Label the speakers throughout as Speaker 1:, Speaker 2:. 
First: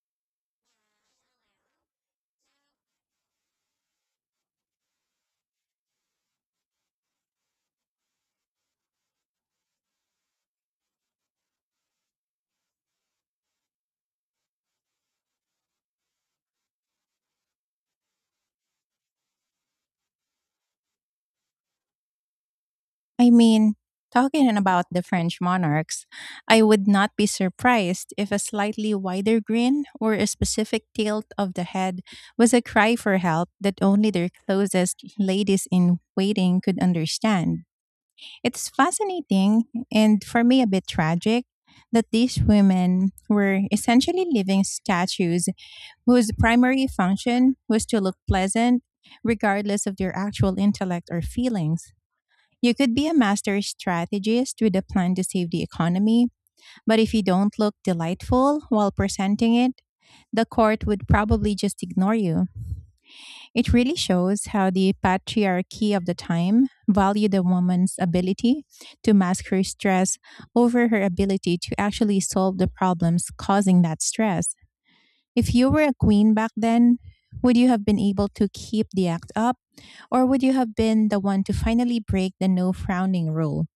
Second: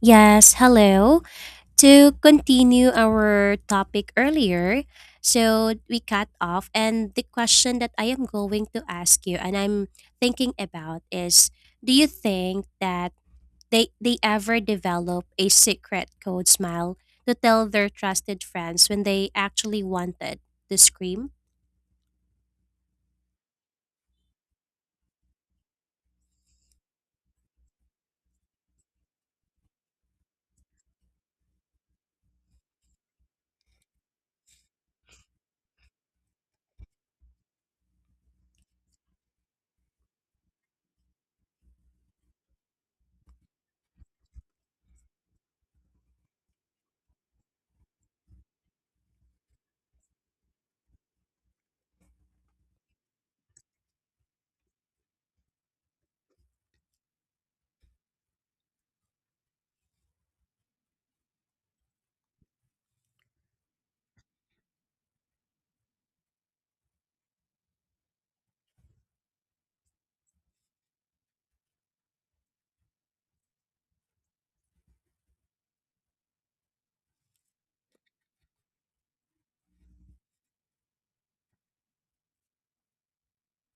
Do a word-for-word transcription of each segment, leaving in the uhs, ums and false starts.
Speaker 1: Yes, hello. To continue our topic earlier, so we cut off, and the question that I am going to ask you and I'm thinking about is, do you think that they, they ever develop a secret code smile to tell their trusted friends when they actually wanted to scream?
Speaker 2: I mean, talking about the French monarchs, I would not be surprised if a slightly wider grin or a specific tilt of the head was a cry for help that only their closest ladies in waiting could understand. It's fascinating and for me a bit tragic that these women were essentially living statues whose primary function was to look pleasant regardless of their actual intellect or feelings. You could be a master strategist with a plan to save the economy, but if you don't look delightful while presenting it, the court would probably just ignore you. It really shows how the patriarchy of the time valued a woman's ability to mask her stress over her ability to actually solve the problems causing that stress. If you were a queen back then, would you have been able to keep the act up, or would you have been the one to finally break the no frowning rule?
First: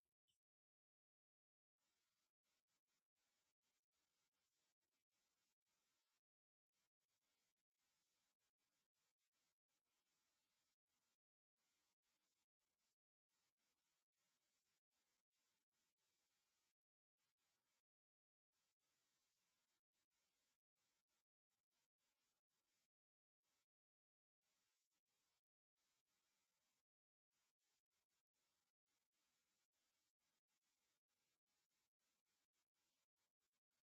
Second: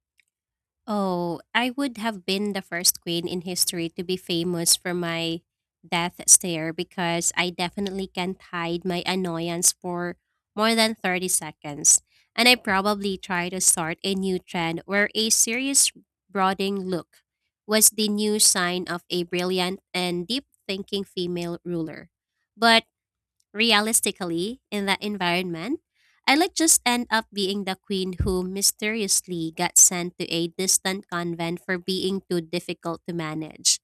Speaker 1: Oh, I would have been the first queen in history to be famous for my death stare, because I definitely can't hide my annoyance for more than thirty seconds. And I probably try to start a new trend where a serious brooding look was the new sign of a brilliant and deep thinking female ruler. But realistically, in that environment, I like just end up being the queen who mysteriously got sent to a distant convent for being too difficult to manage.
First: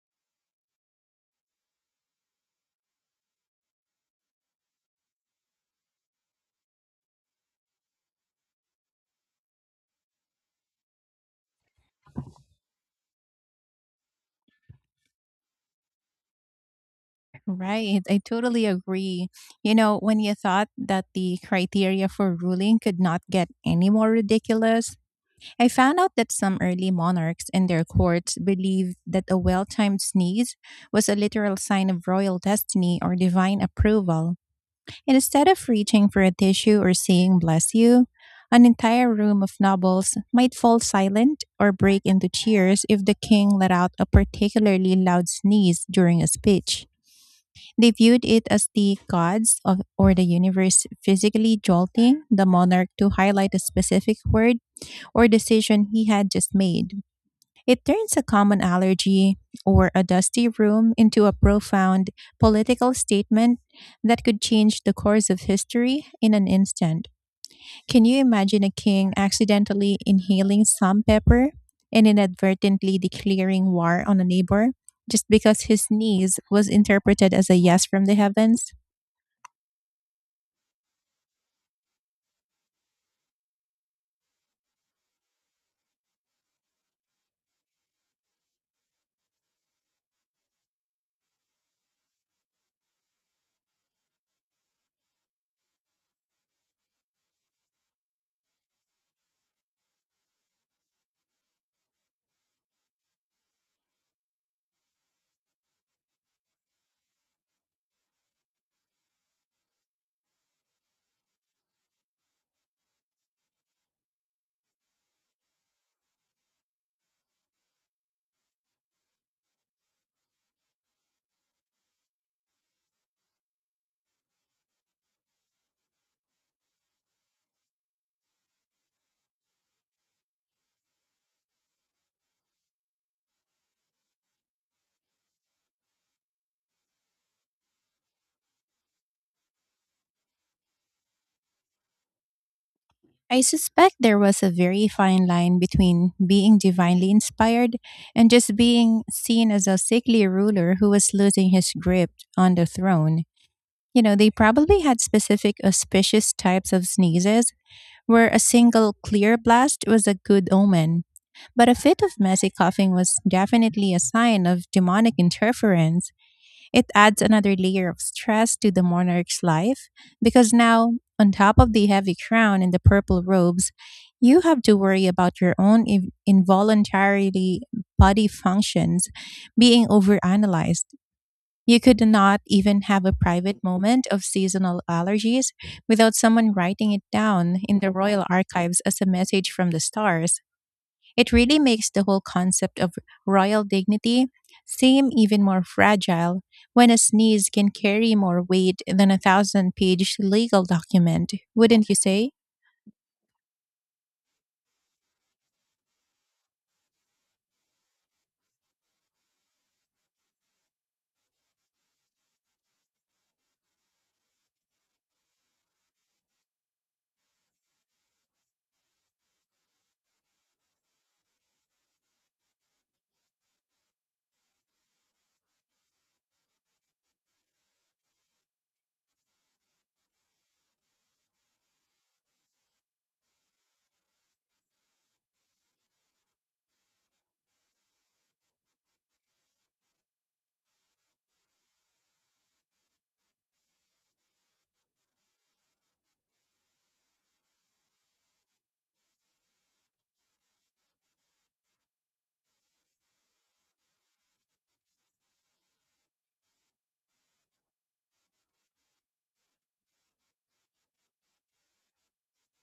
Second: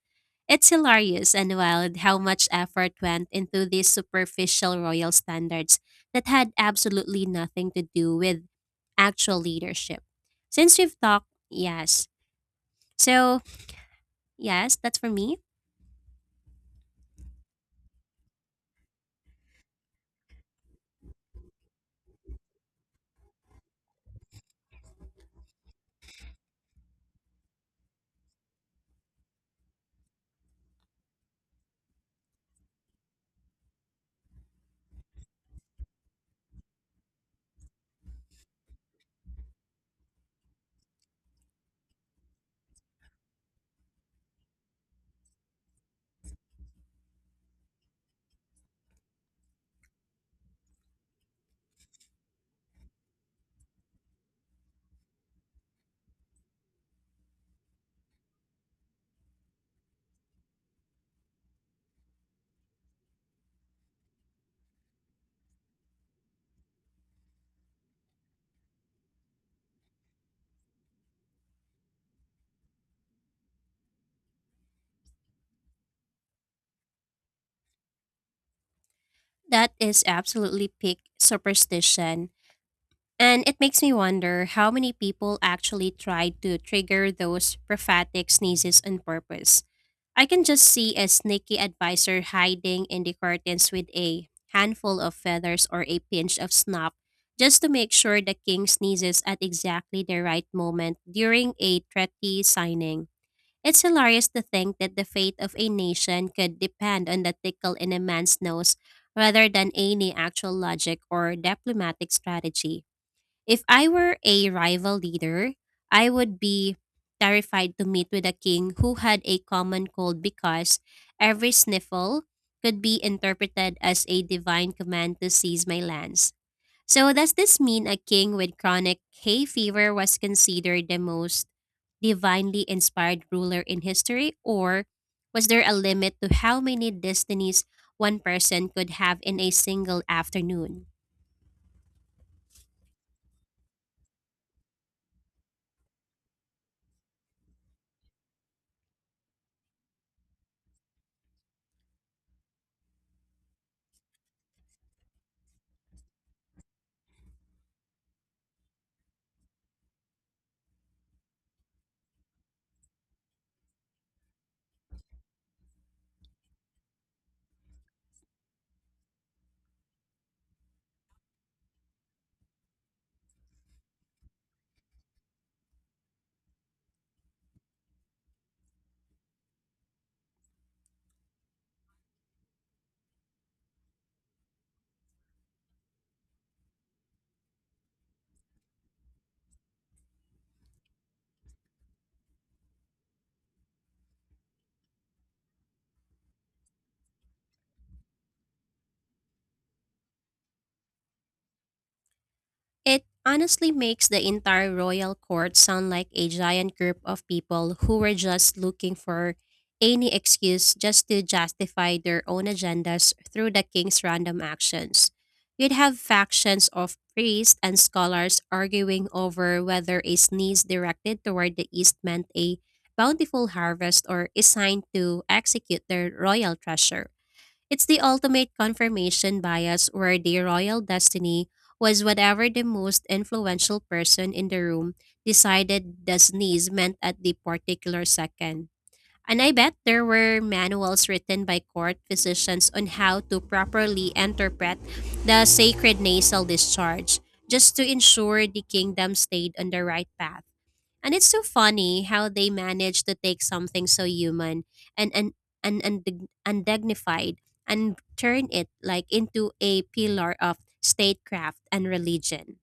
Speaker 1: It's hilarious and wild how much effort went into these superficial royal standards that had absolutely nothing to do with actual leadership. Since we've talked, yes. So, yes, that's for me.
Speaker 2: Right. I totally agree. You know, when you thought that the criteria for ruling could not get any more ridiculous, I found out that some early monarchs and their courts believed that a well timed sneeze was a literal sign of royal destiny or divine approval. And instead of reaching for a tissue or saying, bless you, an entire room of nobles might fall silent or break into cheers if the king let out a particularly loud sneeze during a speech. They viewed it as the gods of, or the universe physically jolting the monarch to highlight a specific word or decision he had just made. It turns a common allergy or a dusty room into a profound political statement that could change the course of history in an instant. Can you imagine a king accidentally inhaling some pepper and inadvertently declaring war on a neighbor just because his sneeze was interpreted as a yes from the heavens?
Speaker 1: That is absolutely peak superstition. And it makes me wonder how many people actually try to trigger those prophetic sneezes on purpose. I can just see a sneaky advisor hiding in the curtains with a handful of feathers or a pinch of snuff, just to make sure the king sneezes at exactly the right moment during a treaty signing. It's hilarious to think that the fate of a nation could depend on the tickle in a man's nose rather than any actual logic or diplomatic strategy. If I were a rival leader, I would be terrified to meet with a king who had a common cold, because every sniffle could be interpreted as a divine command to seize my lands. So, does this mean a king with chronic hay fever was considered the most divinely inspired ruler in history, or was there a limit to how many destinies one person could have in a single afternoon?
Speaker 2: I suspect there was a very fine line between being divinely inspired and just being seen as a sickly ruler who was losing his grip on the throne. You know, they probably had specific auspicious types of sneezes where a single clear blast was a good omen. But a fit of messy coughing was definitely a sign of demonic interference. It adds another layer of stress to the monarch's life because now, on top of the heavy crown and the purple robes, you have to worry about your own inv- involuntarily body functions being overanalyzed. You could not even have a private moment of seasonal allergies without someone writing it down in the royal archives as a message from the stars. It really makes the whole concept of royal dignity seem even more fragile when a sneeze can carry more weight than a thousand page legal document, wouldn't you say?
Speaker 1: It honestly makes the entire royal court sound like a giant group of people who were just looking for any excuse just to justify their own agendas through the king's random actions. You'd have factions of priests and scholars arguing over whether a sneeze directed toward the east meant a bountiful harvest or a sign to execute their royal treasure. It's the ultimate confirmation bias, where the royal destiny was whatever the most influential person in the room decided the sneeze meant at the particular second. And I bet there were manuals written by court physicians on how to properly interpret the sacred nasal discharge, just to ensure the kingdom stayed on the right path. And it's so funny how they manage to take something so human and and and, and dig- undignified, and turn it like into a pillar of statecraft and religion.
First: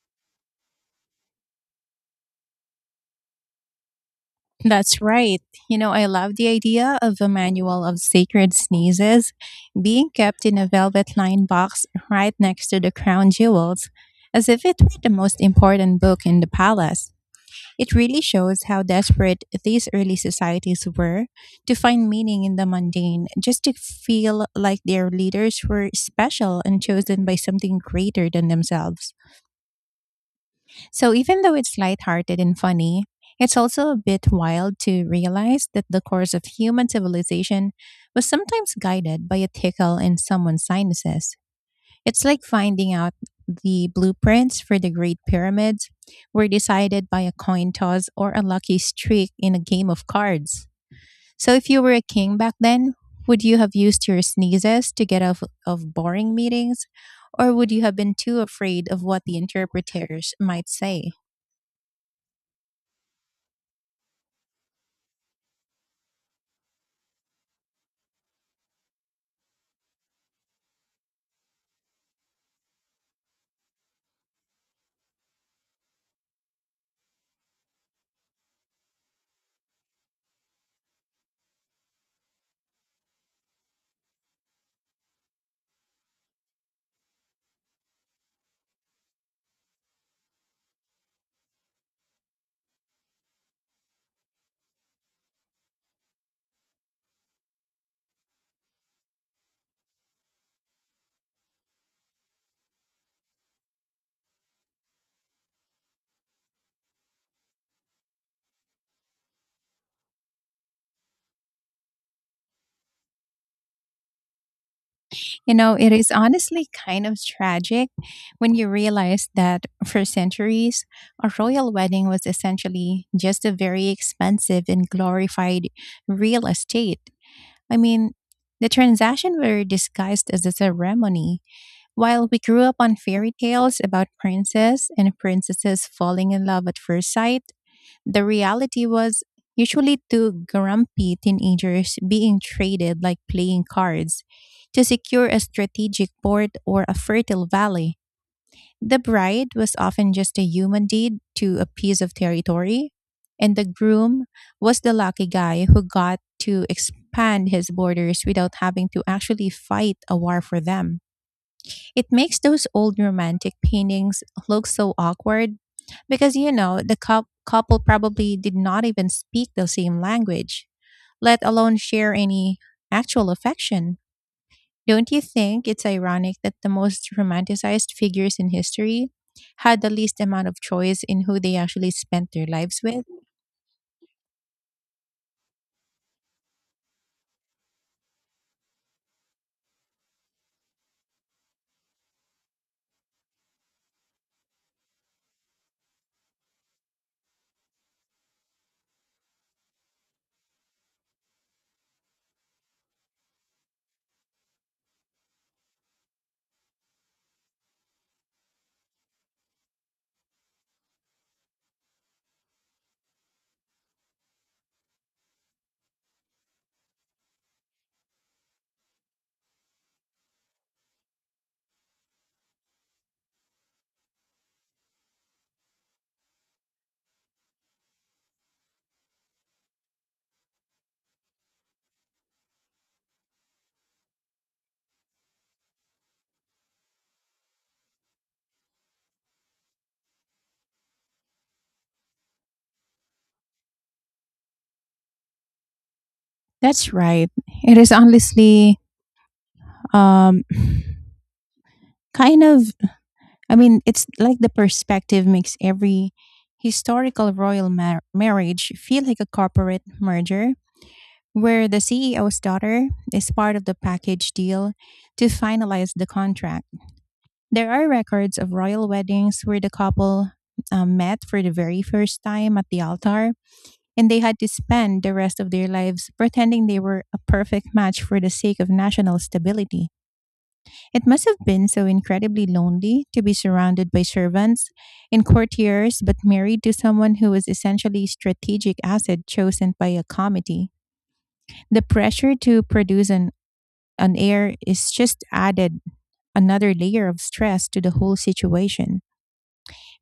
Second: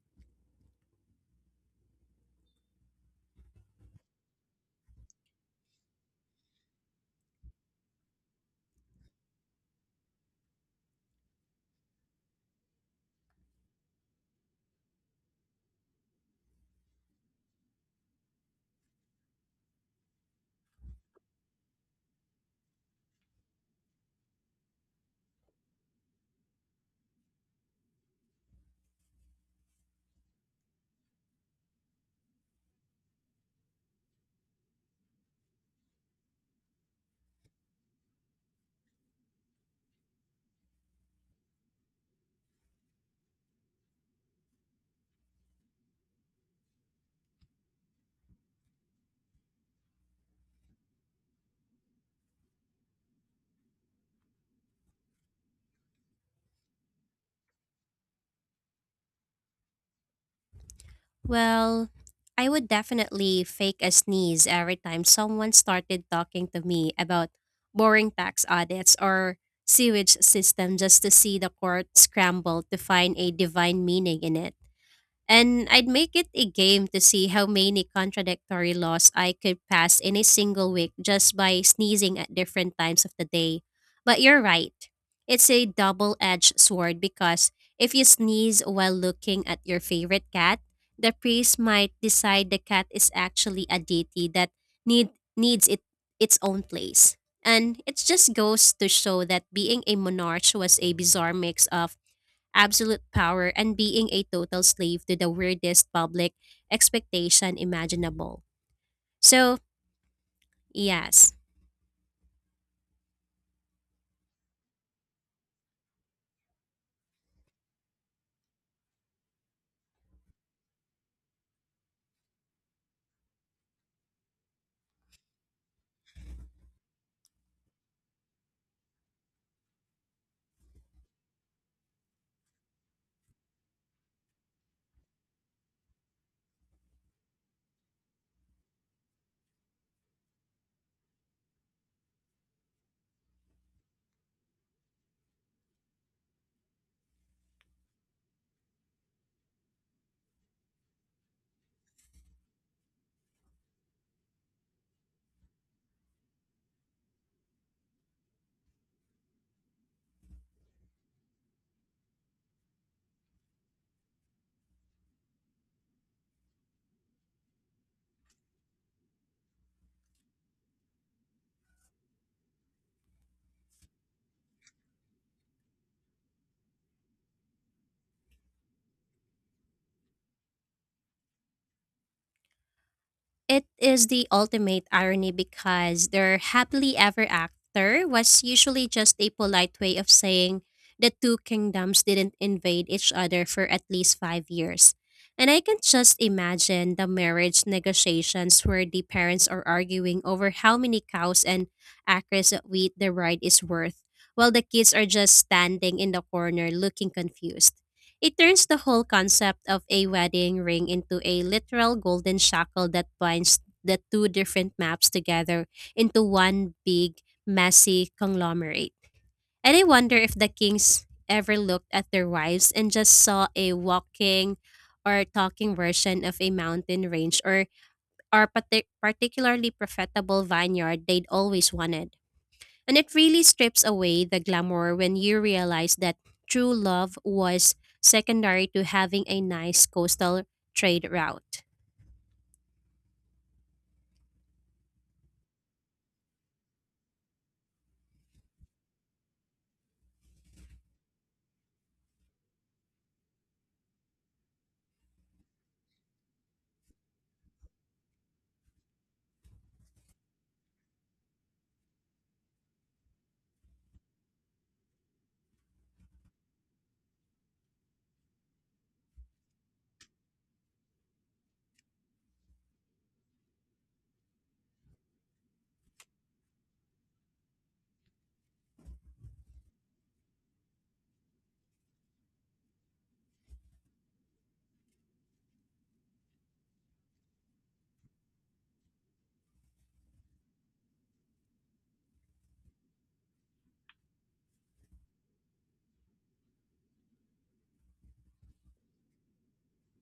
Speaker 2: That's right. You know, I love the idea of a manual of sacred sneezes being kept in a velvet lined box right next to the crown jewels, as if it were the most important book in the palace. It really shows how desperate these early societies were to find meaning in the mundane, just to feel like their leaders were special and chosen by something greater than themselves. So even though it's lighthearted and funny, it's also a bit wild to realize that the course of human civilization was sometimes guided by a tickle in someone's sinuses. It's like finding out the blueprints for the Great Pyramids were decided by a coin toss or a lucky streak in a game of cards. So if you were a king back then, would you have used your sneezes to get out of boring meetings? Or would you have been too afraid of what the interpreters might say?
Speaker 1: Well, I would definitely fake a sneeze every time someone started talking to me about boring tax audits or sewage system, just to see the court scramble to find a divine meaning in it. And I'd make it a game to see how many contradictory laws I could pass in a single week just by sneezing at different times of the day. But you're right. It's a double edged sword, because if you sneeze while looking at your favorite cat, the priest might decide the cat is actually a deity that need, needs it, its own place. And it just goes to show that being a monarch was a bizarre mix of absolute power and being a total slave to the weirdest public expectation imaginable. So, yes.
Speaker 2: You know, it is honestly kind of tragic when you realize that for centuries, a royal wedding was essentially just a very expensive and glorified real estate. I mean, the transactions were disguised as a ceremony. While we grew up on fairy tales about princes and princesses falling in love at first sight, the reality was usually two grumpy teenagers being traded like playing cards to secure a strategic port or a fertile valley. The bride was often just a human deed to a piece of territory, and the groom was the lucky guy who got to expand his borders without having to actually fight a war for them. It makes those old romantic paintings look so awkward because, you know, the cou- couple probably did not even speak the same language, let alone share any actual affection. Don't you think it's ironic that the most romanticized figures in history had the least amount of choice in who they actually spent their lives with?
Speaker 1: It is the ultimate irony, because their happily ever after was usually just a polite way of saying the two kingdoms didn't invade each other for at least five years. And I can just imagine the marriage negotiations where the parents are arguing over how many cows and acres of wheat the bride is worth, while the kids are just standing in the corner looking confused. It turns the whole concept of a wedding ring into a literal golden shackle that binds the two different maps together into one big, messy conglomerate. And I wonder if the kings ever looked at their wives and just saw a walking or talking version of a mountain range, or, or partic- particularly profitable vineyard they'd always wanted. And it really strips away the glamour when you realize that true love was secondary to having a nice coastal trade route.
Speaker 2: That's right. It is honestly um, kind of, I mean, it's like the perspective makes every historical royal mar- marriage feel like a corporate merger where the C E O's daughter is part of the package deal to finalize the contract. There are records of royal weddings where the couple um, met for the very first time at the altar, and they had to spend the rest of their lives pretending they were a perfect match for the sake of national stability. It must have been so incredibly lonely to be surrounded by servants and courtiers, but married to someone who was essentially a strategic asset chosen by a committee. The pressure to produce an, an heir is just added another layer of stress to the whole situation,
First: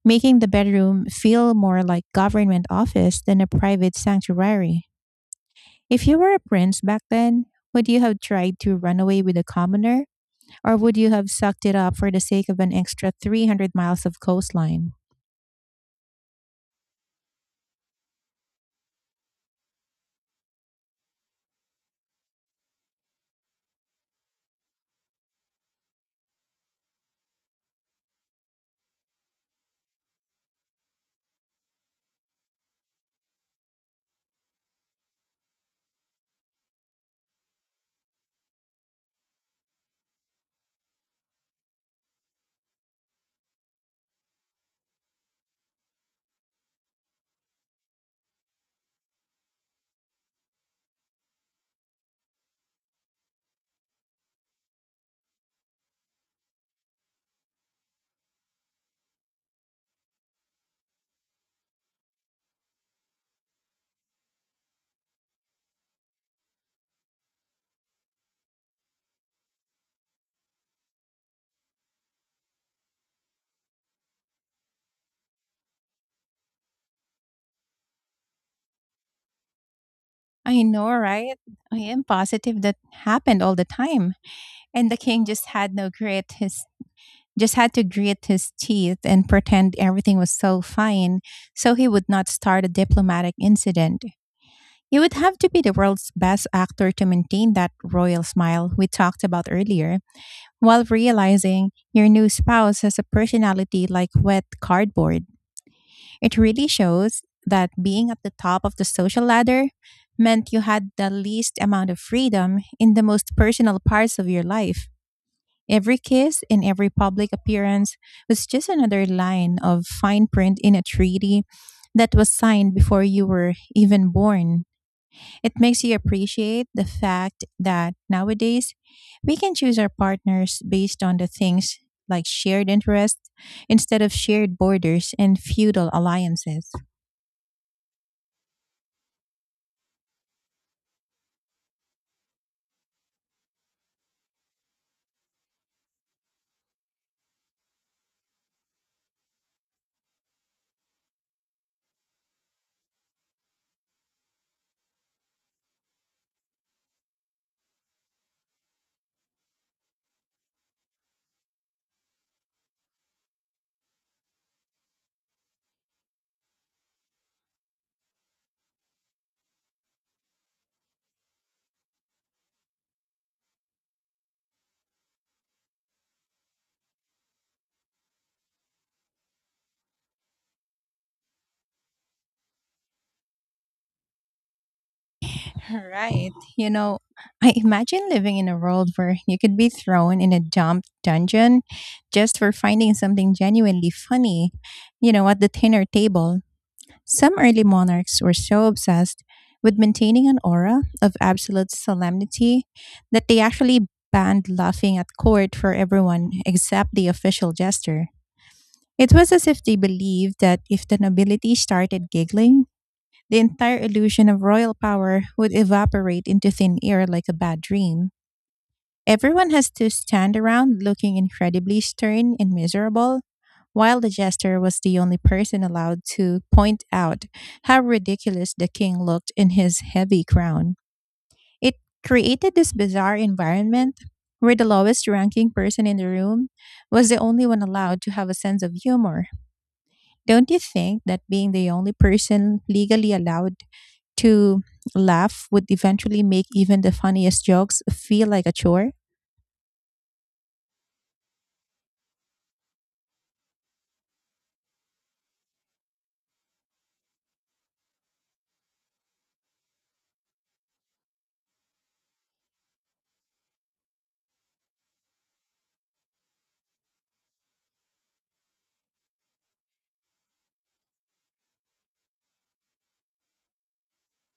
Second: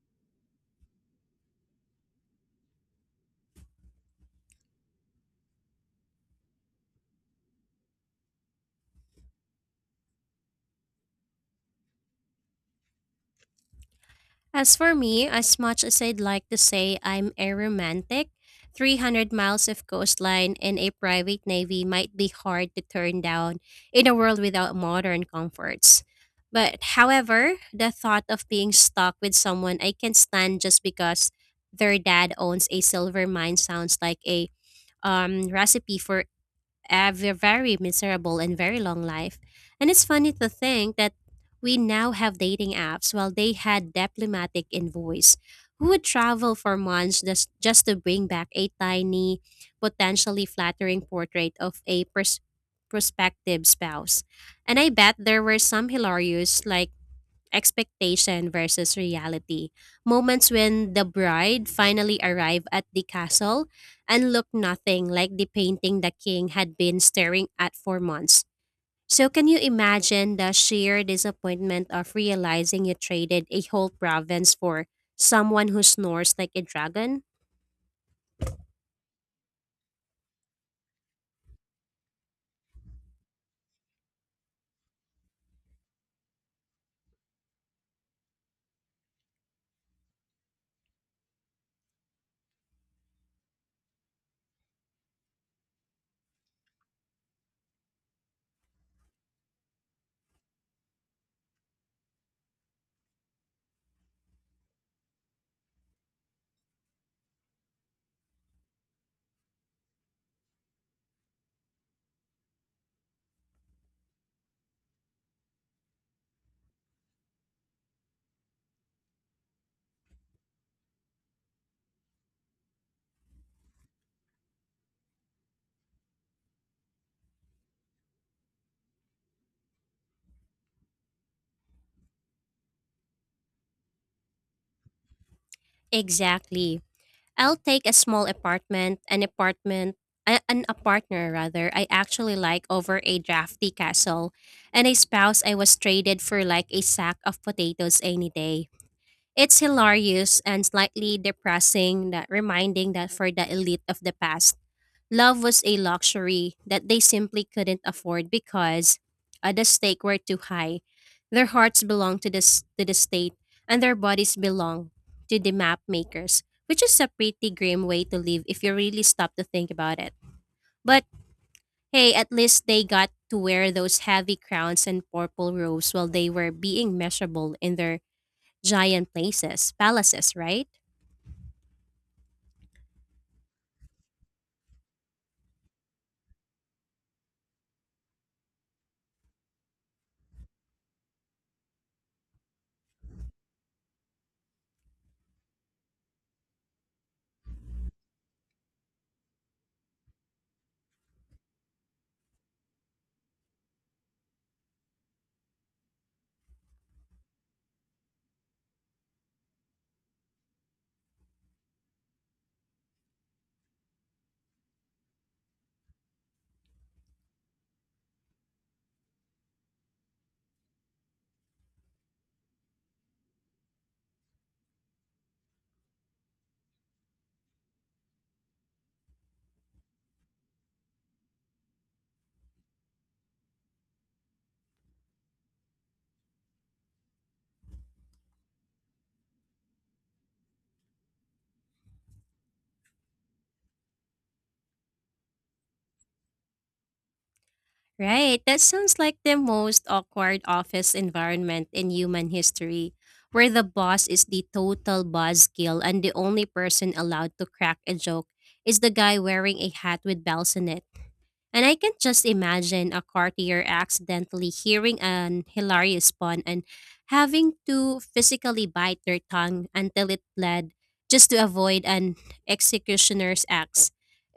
Speaker 2: making the bedroom feel more like government office than a private sanctuary. If you were a prince back then, would you have tried to run away with a commoner? Or would you have sucked it up for the sake of an extra three hundred miles of
Speaker 1: As
Speaker 2: coastline?
Speaker 1: for me, as much as I'd like to say I'm a romantic, three hundred miles of coastline and a private navy might be hard to turn down in a world without modern comforts. But however, the thought of being stuck with someone I can stand just because their dad owns a silver mine sounds like a um, recipe for a ve- very miserable and very long life. And it's funny to think that we now have dating apps while they had diplomatic envoys who would travel for months just, just to bring back a tiny, potentially flattering portrait of a pers- prospective spouse. And I bet there were some hilarious, like, expectation versus reality moments when the bride finally arrived at the castle and looked nothing like the painting the king had been staring at for months. So, can you imagine the sheer disappointment of realizing you traded a whole province for someone who snores like a dragon?
Speaker 2: I know, right? I am positive that happened all the time. And the king just had no grit. His Just had to grit his teeth and pretend everything was so fine so he would not start a diplomatic incident. You would have to be the world's best actor to maintain that royal smile we talked about earlier, while realizing your new spouse has a personality like wet cardboard. It really shows that being at the top of the social ladder meant you had the least amount of freedom in the most personal parts of your life. Every kiss and every public appearance was just another line of fine print in a treaty that was signed before you were even born. It makes you appreciate the fact that nowadays we can choose our partners based on the things like shared interests instead of shared borders and feudal alliances.
Speaker 1: Exactly. I'll take a small apartment, an apartment, a- an apartner rather, I actually like, over a drafty castle, and a spouse I was traded for like a sack of potatoes any day. It's hilarious and slightly depressing, that reminding that for the elite of the past, love was a luxury that they simply couldn't afford, because uh, the stakes were too high. Their hearts belonged to the, s- to the state, and their bodies belonged to the map makers, which is a pretty grim way to live if you really stop to think about it. But hey, at least they got to wear those heavy crowns and purple robes while they were being measurable in their giant places, palaces, right?
Speaker 2: Right. You know, I imagine living in a world where you could be thrown in a damp dungeon just for finding something genuinely funny, you know, at the dinner table. Some early monarchs were so obsessed with maintaining an aura of absolute solemnity that they actually banned laughing at court for everyone except the official jester. It was as if they believed that if the nobility started giggling, the entire illusion of royal power would evaporate into thin air like a bad dream. Everyone has to stand around looking incredibly stern and miserable, while the jester was the only person allowed to point out how ridiculous the king looked in his heavy crown. It created this bizarre environment where the lowest ranking person in the room was the only one allowed to have a sense of humor. Don't you think that being the only person legally allowed to laugh would eventually make even the funniest jokes feel
Speaker 1: Right.
Speaker 2: like a
Speaker 1: That
Speaker 2: chore?
Speaker 1: sounds like the most awkward office environment in human history, where the boss is the total buzzkill and the only person allowed to crack a joke is the guy wearing a hat with bells in it. And I can just imagine a courtier accidentally hearing an hilarious pun and having to physically bite their tongue until it bled just to avoid an executioner's axe,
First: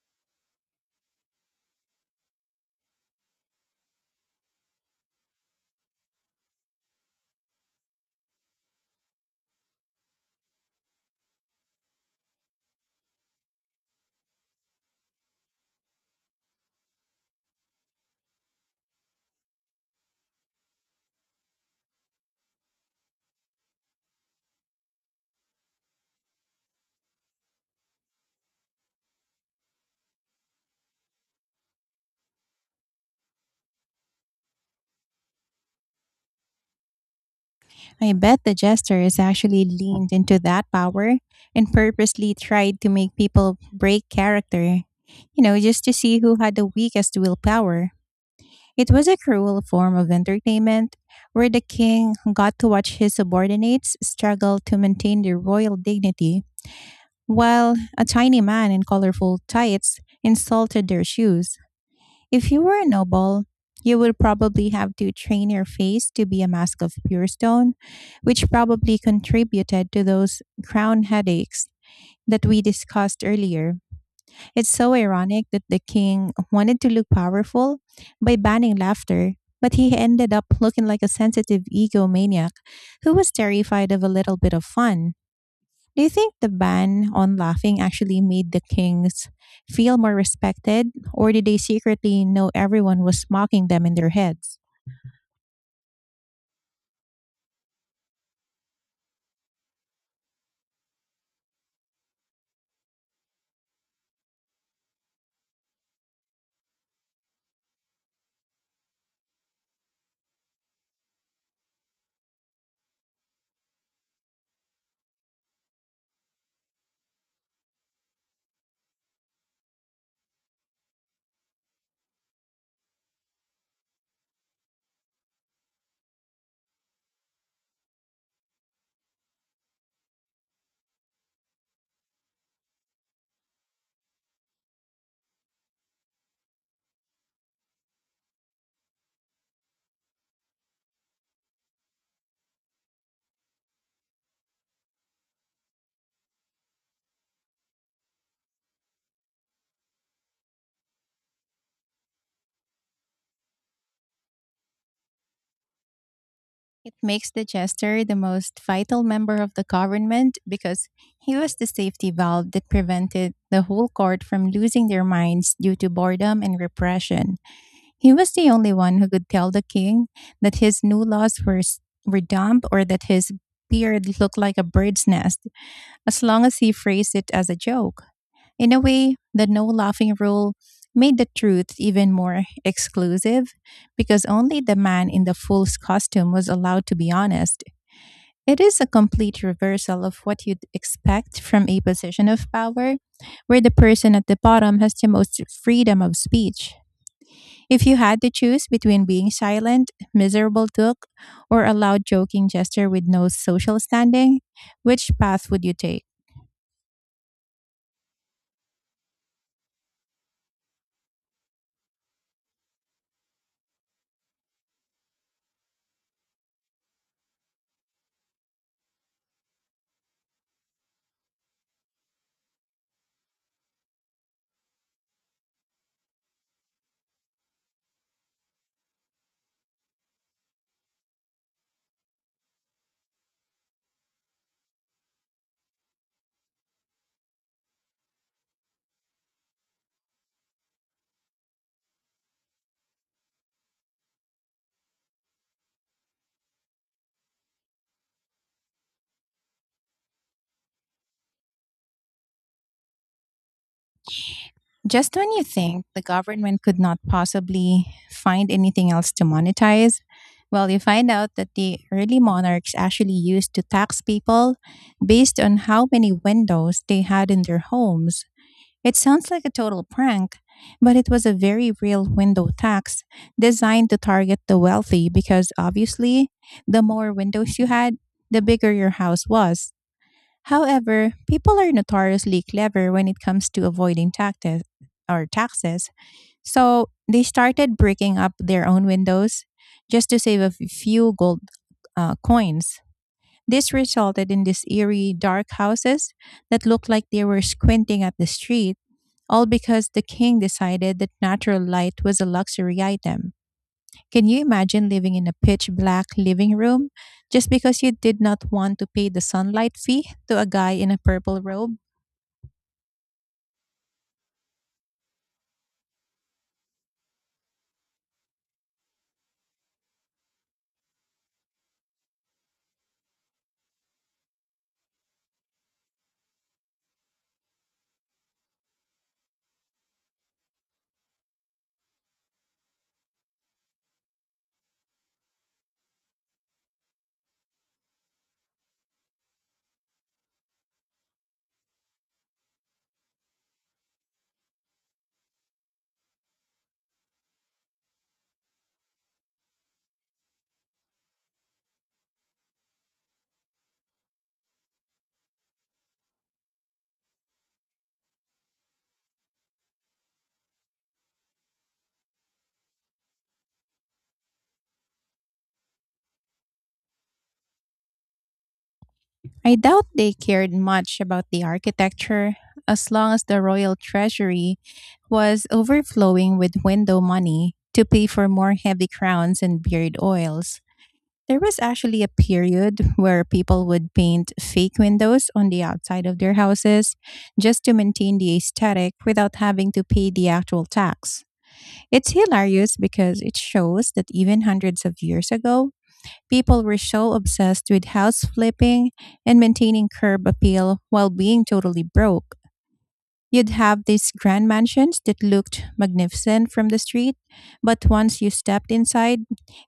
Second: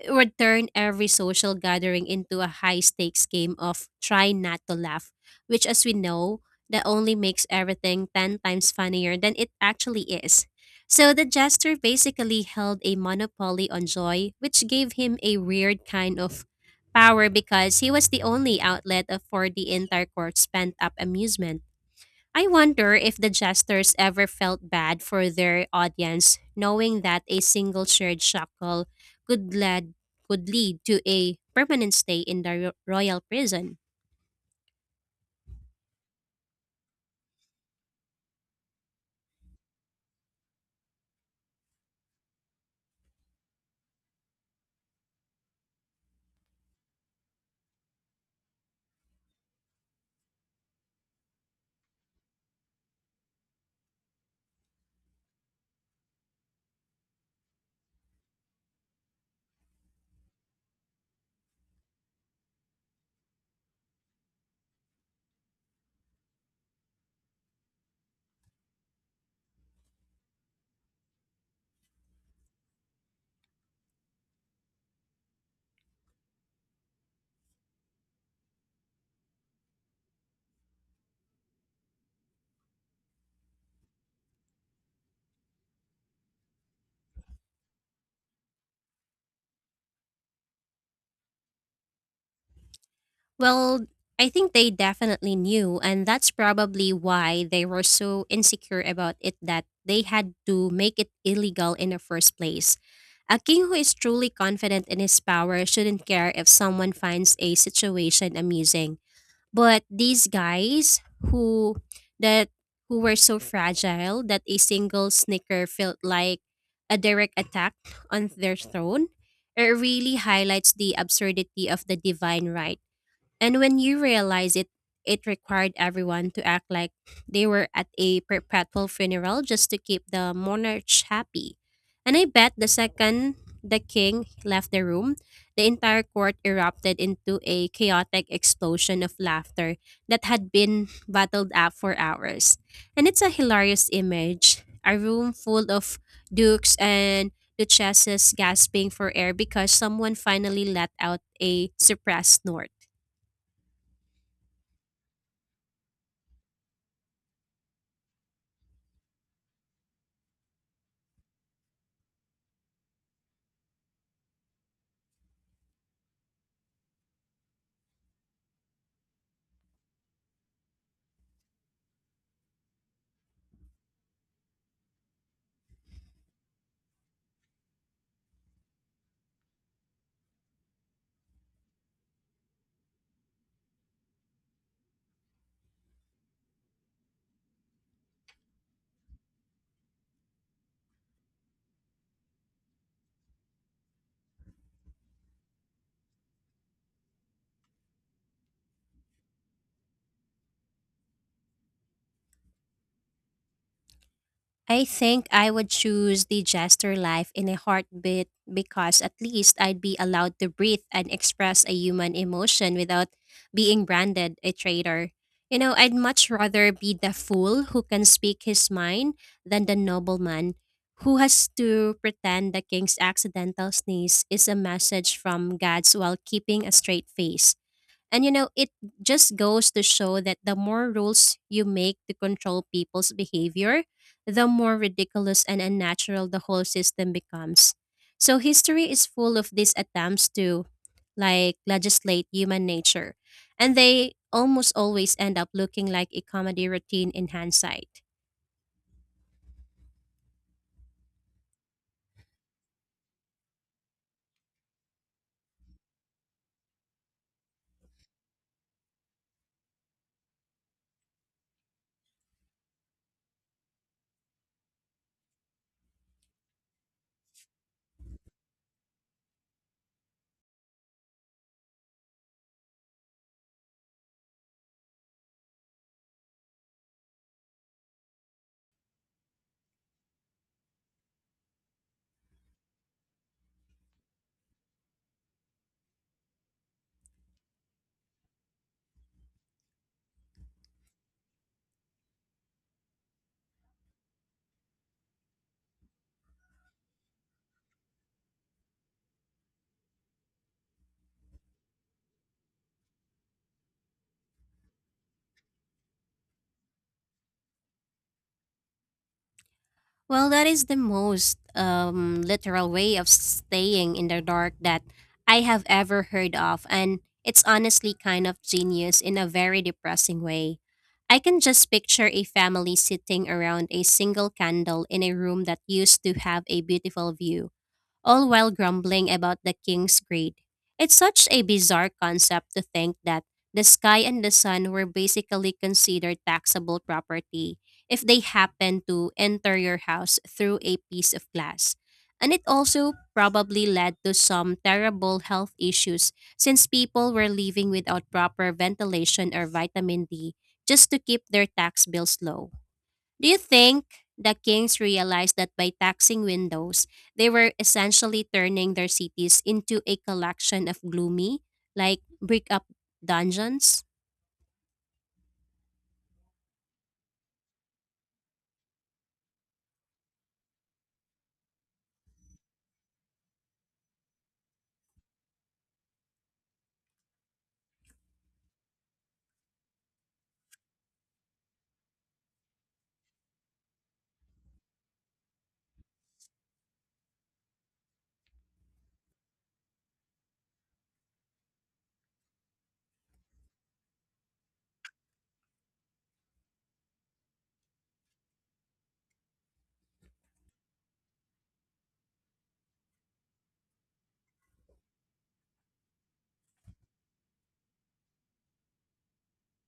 Speaker 1: would turn every social gathering into a high stakes game of try not to laugh, which, as we know, that only makes everything ten times funnier than it actually is. So the jester basically held a monopoly on joy, which gave him a weird kind of power because he was the only outlet of- for the entire court's pent up amusement. I wonder if the jesters ever felt bad for their audience, knowing that a single shared shackle could lead could lead to a permanent stay in the ro- royal prison.
Speaker 2: I bet the jester is actually leaned into that power and purposely tried to make people break character, you know, just to see who had the weakest willpower. It was a cruel form of entertainment where the king got to watch his subordinates struggle to maintain their royal dignity while a tiny man in colorful tights insulted their shoes. If you were a noble, you would probably have to train your face to be a mask of pure stone, which probably contributed to those crown headaches that we discussed earlier. It's so ironic that the king wanted to look powerful by banning laughter, but he ended up looking like a sensitive egomaniac who was terrified of a little bit of fun. Do you think the ban on laughing actually made the kings feel more respected, or did they secretly know everyone was mocking them
Speaker 1: Well,
Speaker 2: in their
Speaker 1: I think
Speaker 2: heads?
Speaker 1: they definitely knew, and that's probably why they were so insecure about it that they had to make it illegal in the first place. A king who is truly confident in his power shouldn't care if someone finds a situation amusing. But these guys who that who were so fragile that a single snicker felt like a direct attack on their throne, it really highlights the absurdity of the divine right, and when you realize it, it required everyone to act like they were at a perpetual funeral just to keep the monarch happy. And I bet the second the king left the room, the entire court erupted into a chaotic explosion of laughter that had been bottled up for hours. And it's a hilarious image, a room full of dukes and duchesses gasping for air because someone finally let out a suppressed snort.
Speaker 2: It makes the jester the most vital member of the government because he was the safety valve that prevented the whole court from losing their minds due to boredom and repression. He was the only one who could tell the king that his new laws were, s- were dumb or that his beard looked like a bird's nest, as long as he phrased it as a joke. In a way, the no laughing rule made the truth even more exclusive because only the man in the fool's costume was allowed to be honest. It is a complete reversal of what you'd expect from a position of power, where the person at the bottom has the most freedom of speech. If you had to choose between being silent, miserable duck, or a loud joking gesture with no social standing,
Speaker 1: I
Speaker 2: which
Speaker 1: think
Speaker 2: path
Speaker 1: I
Speaker 2: would
Speaker 1: would
Speaker 2: you take?
Speaker 1: choose the jester life in a heartbeat, because at least I'd be allowed to breathe and express a human emotion without being branded a traitor. You know, I'd much rather be the fool who can speak his mind than the nobleman who has to pretend the king's accidental sneeze is a message from God's while keeping a straight face. And you know, it just goes to show that the more rules you make to control people's behavior, the more ridiculous and unnatural the whole system becomes. So history is full of these attempts to like legislate human nature, and they almost always end up looking like a comedy routine in hindsight.
Speaker 2: Just when you think the government could not possibly find anything else to monetize, well, you find out that the early monarchs actually used to tax people based on how many windows they had in their homes. It sounds like a total prank, but it was a very real window tax designed to target the wealthy because obviously, the more windows you had, the bigger your house was. However, people are notoriously clever when it comes to avoiding taxes or taxes. So they started breaking up their own windows just to save a f- few gold uh, coins. This resulted in these eerie dark houses that looked like they were squinting at the street, all because the king decided that natural light was a luxury item. Can you imagine living in a pitch black living room just because you did not want to pay the sunlight fee
Speaker 1: Well,
Speaker 2: to a
Speaker 1: that is
Speaker 2: guy
Speaker 1: the
Speaker 2: in a
Speaker 1: most
Speaker 2: purple robe?
Speaker 1: um, literal way of staying in the dark that I have ever heard of, and it's honestly kind of genius in a very depressing way. I can just picture a family sitting around a single candle in a room that used to have a beautiful view, all while grumbling about the king's greed. It's such a bizarre concept to think that the sky and the sun were basically considered taxable property if they happened to enter your house through a piece of glass. And it also probably led to some terrible health issues since people were living without proper ventilation or vitamin D just to keep their tax bills low. Do you think the kings realized that by taxing windows, they were essentially turning their cities into a collection of gloomy, like brick up dungeons?
Speaker 2: I doubt they cared much about the architecture as long as the royal treasury was overflowing with window money to pay for more heavy crowns and beard oils. There was actually a period where people would paint fake windows on the outside of their houses just to maintain the aesthetic without having to pay the actual tax. It's hilarious because it shows that even hundreds of years ago, people were so obsessed with house flipping and maintaining curb appeal while being totally broke. You'd have these grand mansions that looked magnificent from the street, but once you stepped inside,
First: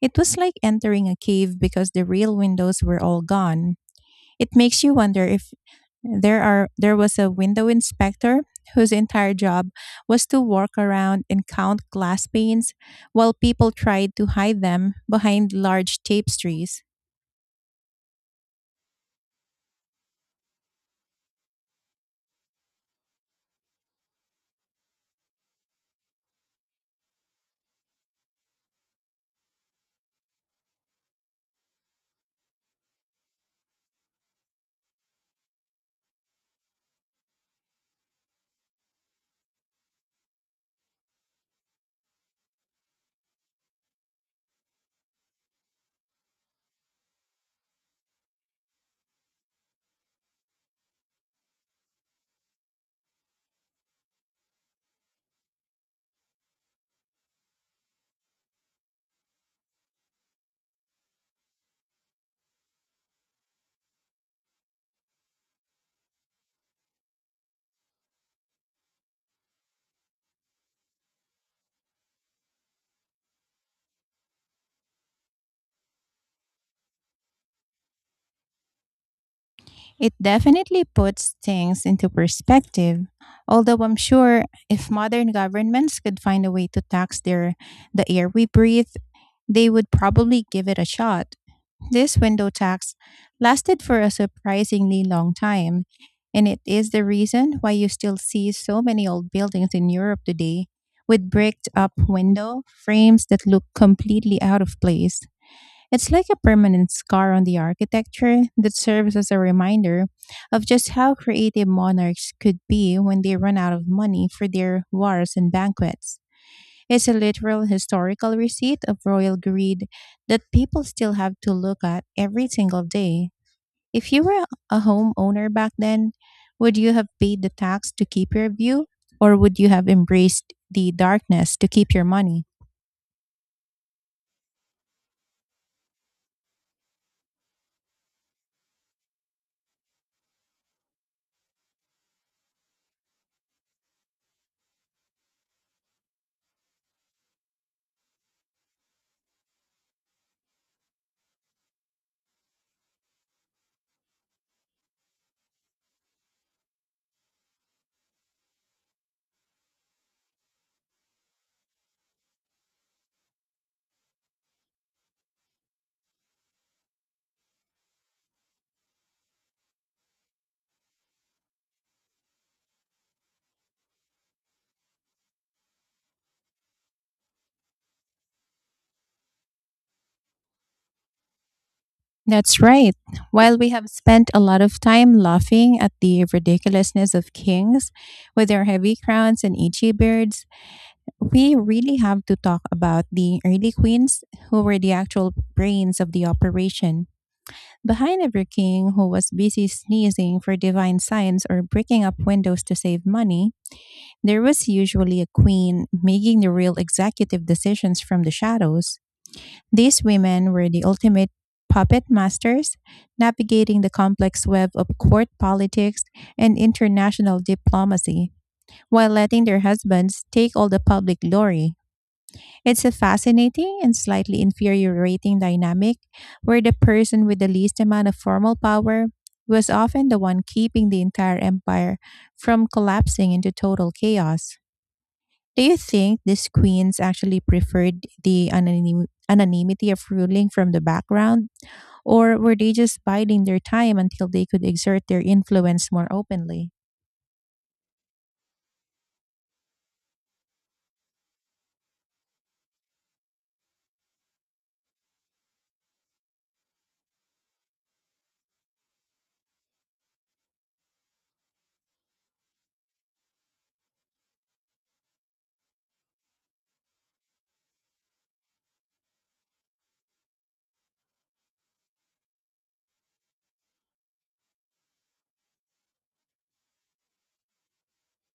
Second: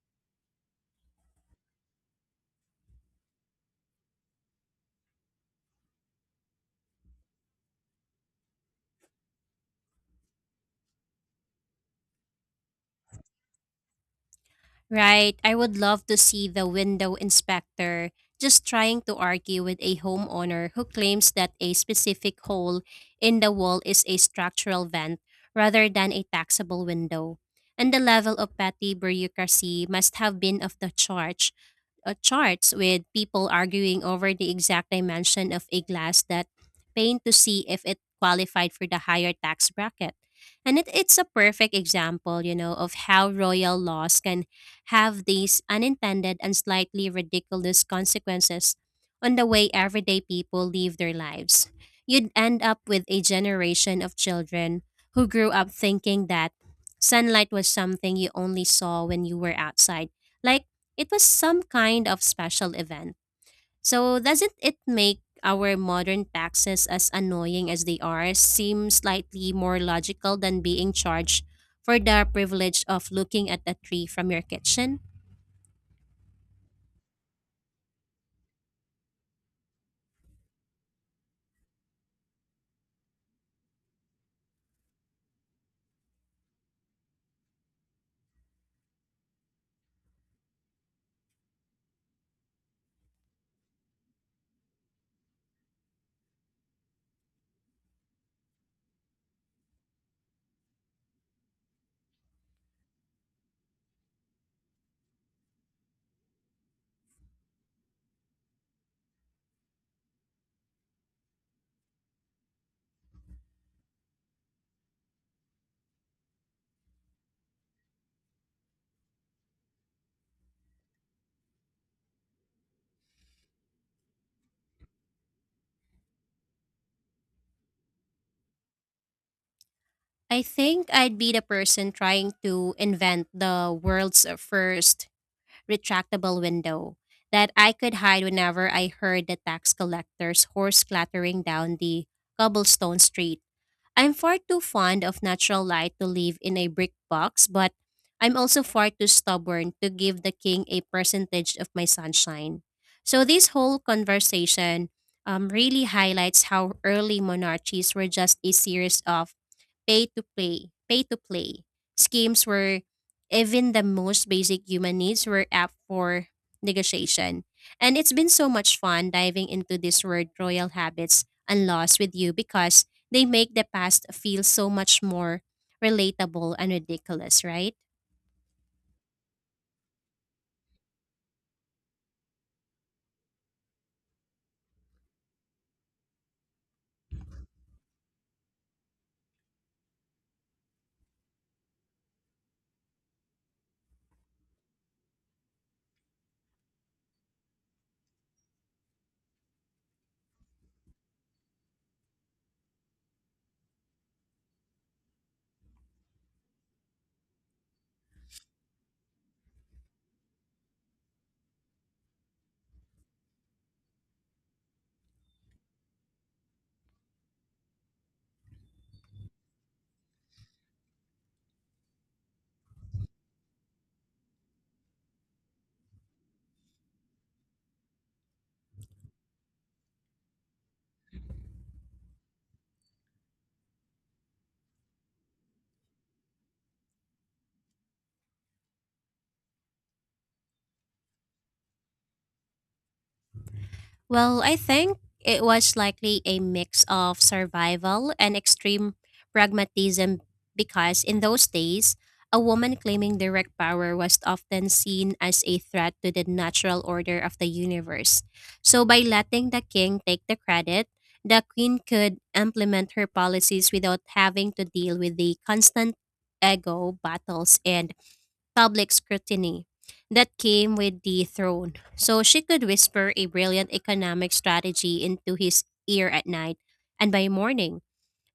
Speaker 2: it was like entering a cave because the real windows were all gone. It makes you wonder if there are there was a window inspector whose entire job was to walk around and count glass panes while people tried to hide them
Speaker 1: Right,
Speaker 2: behind
Speaker 1: I would
Speaker 2: large
Speaker 1: love to see the
Speaker 2: tapestries.
Speaker 1: window inspector just trying to argue with a homeowner who claims that a specific hole in the wall is a structural vent rather than a taxable window. And the level of petty bureaucracy must have been off the charge uh, charts, with people arguing over the exact dimension of a glass that paint to see if it qualified for the higher tax bracket. And it, it's a perfect example, you know, of how royal laws can have these unintended and slightly ridiculous consequences on the way everyday people live their lives. You'd end up with a generation of children who grew up thinking that sunlight was something you only saw when you were outside, like it was some kind of special event. So doesn't it make our modern taxes, as annoying as they are, seem slightly more logical than being charged for the privilege of looking at a tree from your kitchen?
Speaker 2: It definitely puts things into perspective. Although I'm sure if modern governments could find a way to tax their the air we breathe, they would probably give it a shot. This window tax lasted for a surprisingly long time, and it is the reason why you still see so many old buildings in Europe today with bricked up window frames that look completely out of place. It's like a permanent scar on the architecture that serves as a reminder of just how creative monarchs could be when they run out of money for their wars and banquets. It's a literal historical receipt of royal greed that people still have to look at every single day. If you were a homeowner back then, would you have paid the tax to keep your view, or would you have
Speaker 1: I
Speaker 2: embraced
Speaker 1: think
Speaker 2: the
Speaker 1: I'd be the
Speaker 2: darkness to
Speaker 1: person
Speaker 2: keep your
Speaker 1: trying
Speaker 2: money?
Speaker 1: to invent the world's first retractable window that I could hide whenever I heard the tax collector's horse clattering down the cobblestone street. I'm far too fond of natural light to live in a brick box, but I'm also far too stubborn to give the king a percentage of my sunshine. So, this whole conversation um, really highlights how early monarchies were just a series of pay to play, pay to play schemes where even the most basic human needs were up for negotiation. And it's been so much fun diving into this word royal habits and laws with you because they make the past feel so much more relatable and ridiculous, right?
Speaker 2: That's right. While we have spent a lot of time laughing at the ridiculousness of kings with their heavy crowns and itchy beards, we really have to talk about the early queens who were the actual brains of the operation. Behind every king who was busy sneezing for divine signs or breaking up windows to save money, there was usually a queen making the real executive decisions from the shadows. These women were the ultimate puppet masters, navigating the complex web of court politics and international diplomacy, while letting their husbands take all the public glory. It's a fascinating and slightly infuriating dynamic where the person with the least amount of formal power was often the one keeping the entire empire from collapsing into total chaos. Do you think these queens actually preferred the anonym- anonymity of ruling from the background, or were they just biding their time until
Speaker 1: Well,
Speaker 2: they
Speaker 1: I
Speaker 2: could
Speaker 1: think
Speaker 2: exert their
Speaker 1: it was
Speaker 2: influence more
Speaker 1: likely a
Speaker 2: openly?
Speaker 1: mix of survival and extreme pragmatism, because in those days, a woman claiming direct power was often seen as a threat to the natural order of the universe. So, by letting the king take the credit, the queen could implement her policies without having to deal with the constant ego battles and public scrutiny that came with the throne. So she could whisper a brilliant economic strategy into his ear at night, and by morning,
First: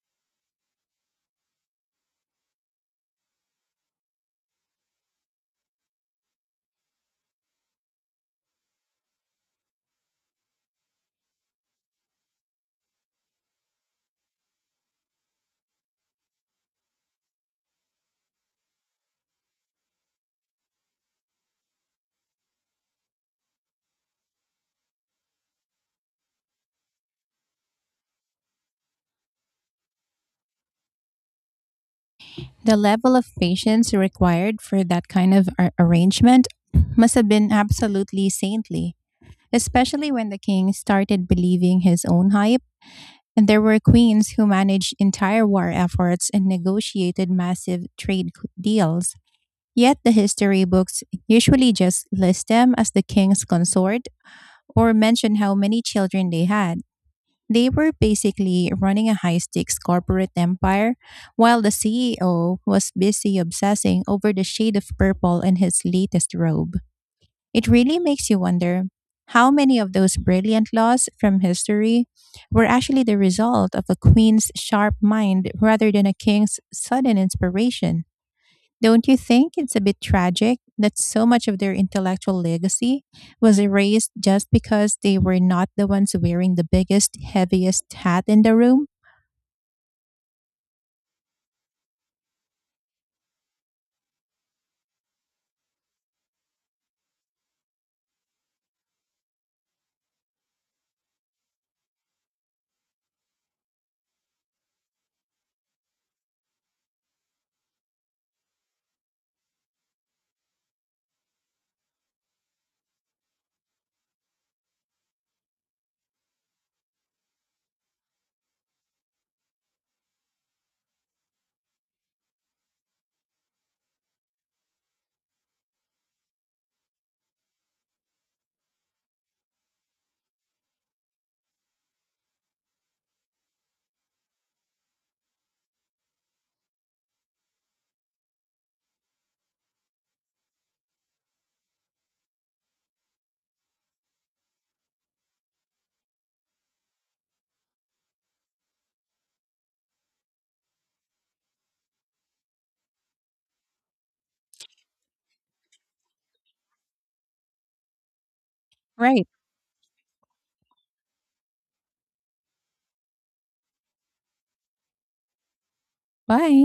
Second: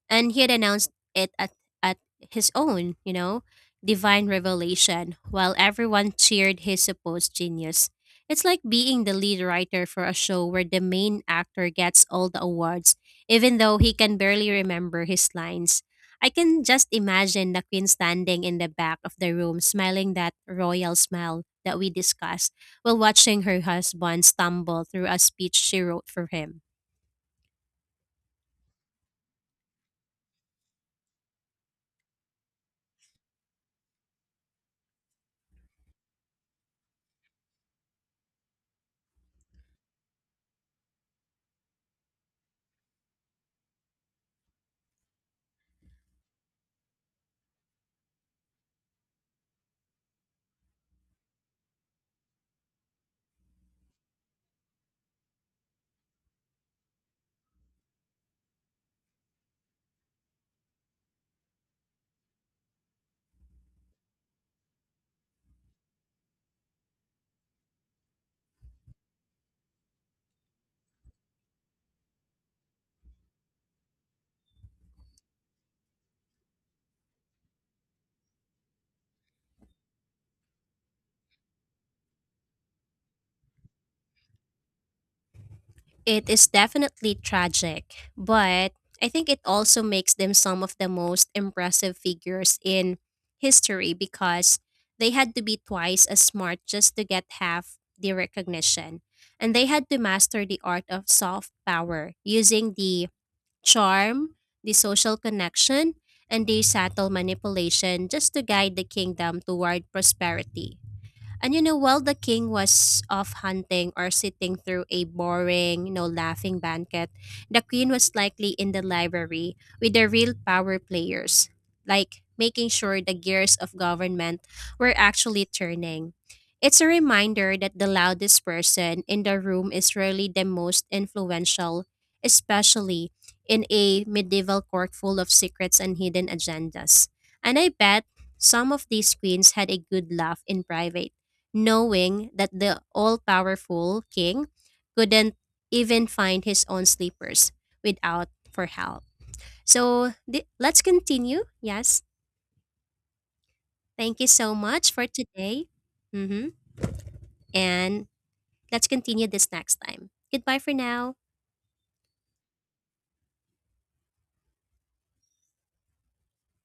Speaker 1: and he had announced it at, at his own, you know, divine revelation, while everyone cheered his supposed genius. It's like being the lead writer for a show where the main actor gets all the awards, even though he can barely remember his lines. I can just imagine the queen standing in the back of the room, smiling that royal smile that we discussed, while watching her husband stumble through a speech she wrote for him.
Speaker 2: The level of patience required for that kind of ar- arrangement must have been absolutely saintly, especially when the king started believing his own hype. And there were queens who managed entire war efforts and negotiated massive trade c- deals. Yet the history books usually just list them as the king's consort or mention how many children they had. They were basically running a high stakes corporate empire while the C E O was busy obsessing over the shade of purple in his latest robe. It really makes you wonder how many of those brilliant laws from history were actually the result of a queen's sharp mind rather than a king's sudden inspiration. Don't you think it's a bit tragic that so much of their intellectual legacy was erased just because they were not the ones
Speaker 1: It is
Speaker 2: wearing the
Speaker 1: definitely
Speaker 2: biggest,
Speaker 1: tragic,
Speaker 2: heaviest hat in the
Speaker 1: but
Speaker 2: room?
Speaker 1: I think it also makes them some of the most impressive figures in history, because they had to be twice as smart just to get half the recognition. And they had to master the art of soft power using the charm, the social connection, and the subtle manipulation just to guide the kingdom toward prosperity. And you know, while the king was off hunting or sitting through a boring, you know, laughing banquet, the queen was likely in the library with the real power players, like making sure the gears of government were actually turning. It's a reminder that the loudest person in the room is rarely the most influential, especially in a medieval court full of secrets and hidden agendas. And I bet some of these queens had a good laugh in private, knowing that the all powerful king couldn't even find his own sleepers without for help. So th- let's continue. Yes. Thank you so much for today. Mm-hmm. And let's
Speaker 2: Right.
Speaker 1: continue this next time. Goodbye for now.
Speaker 2: Bye.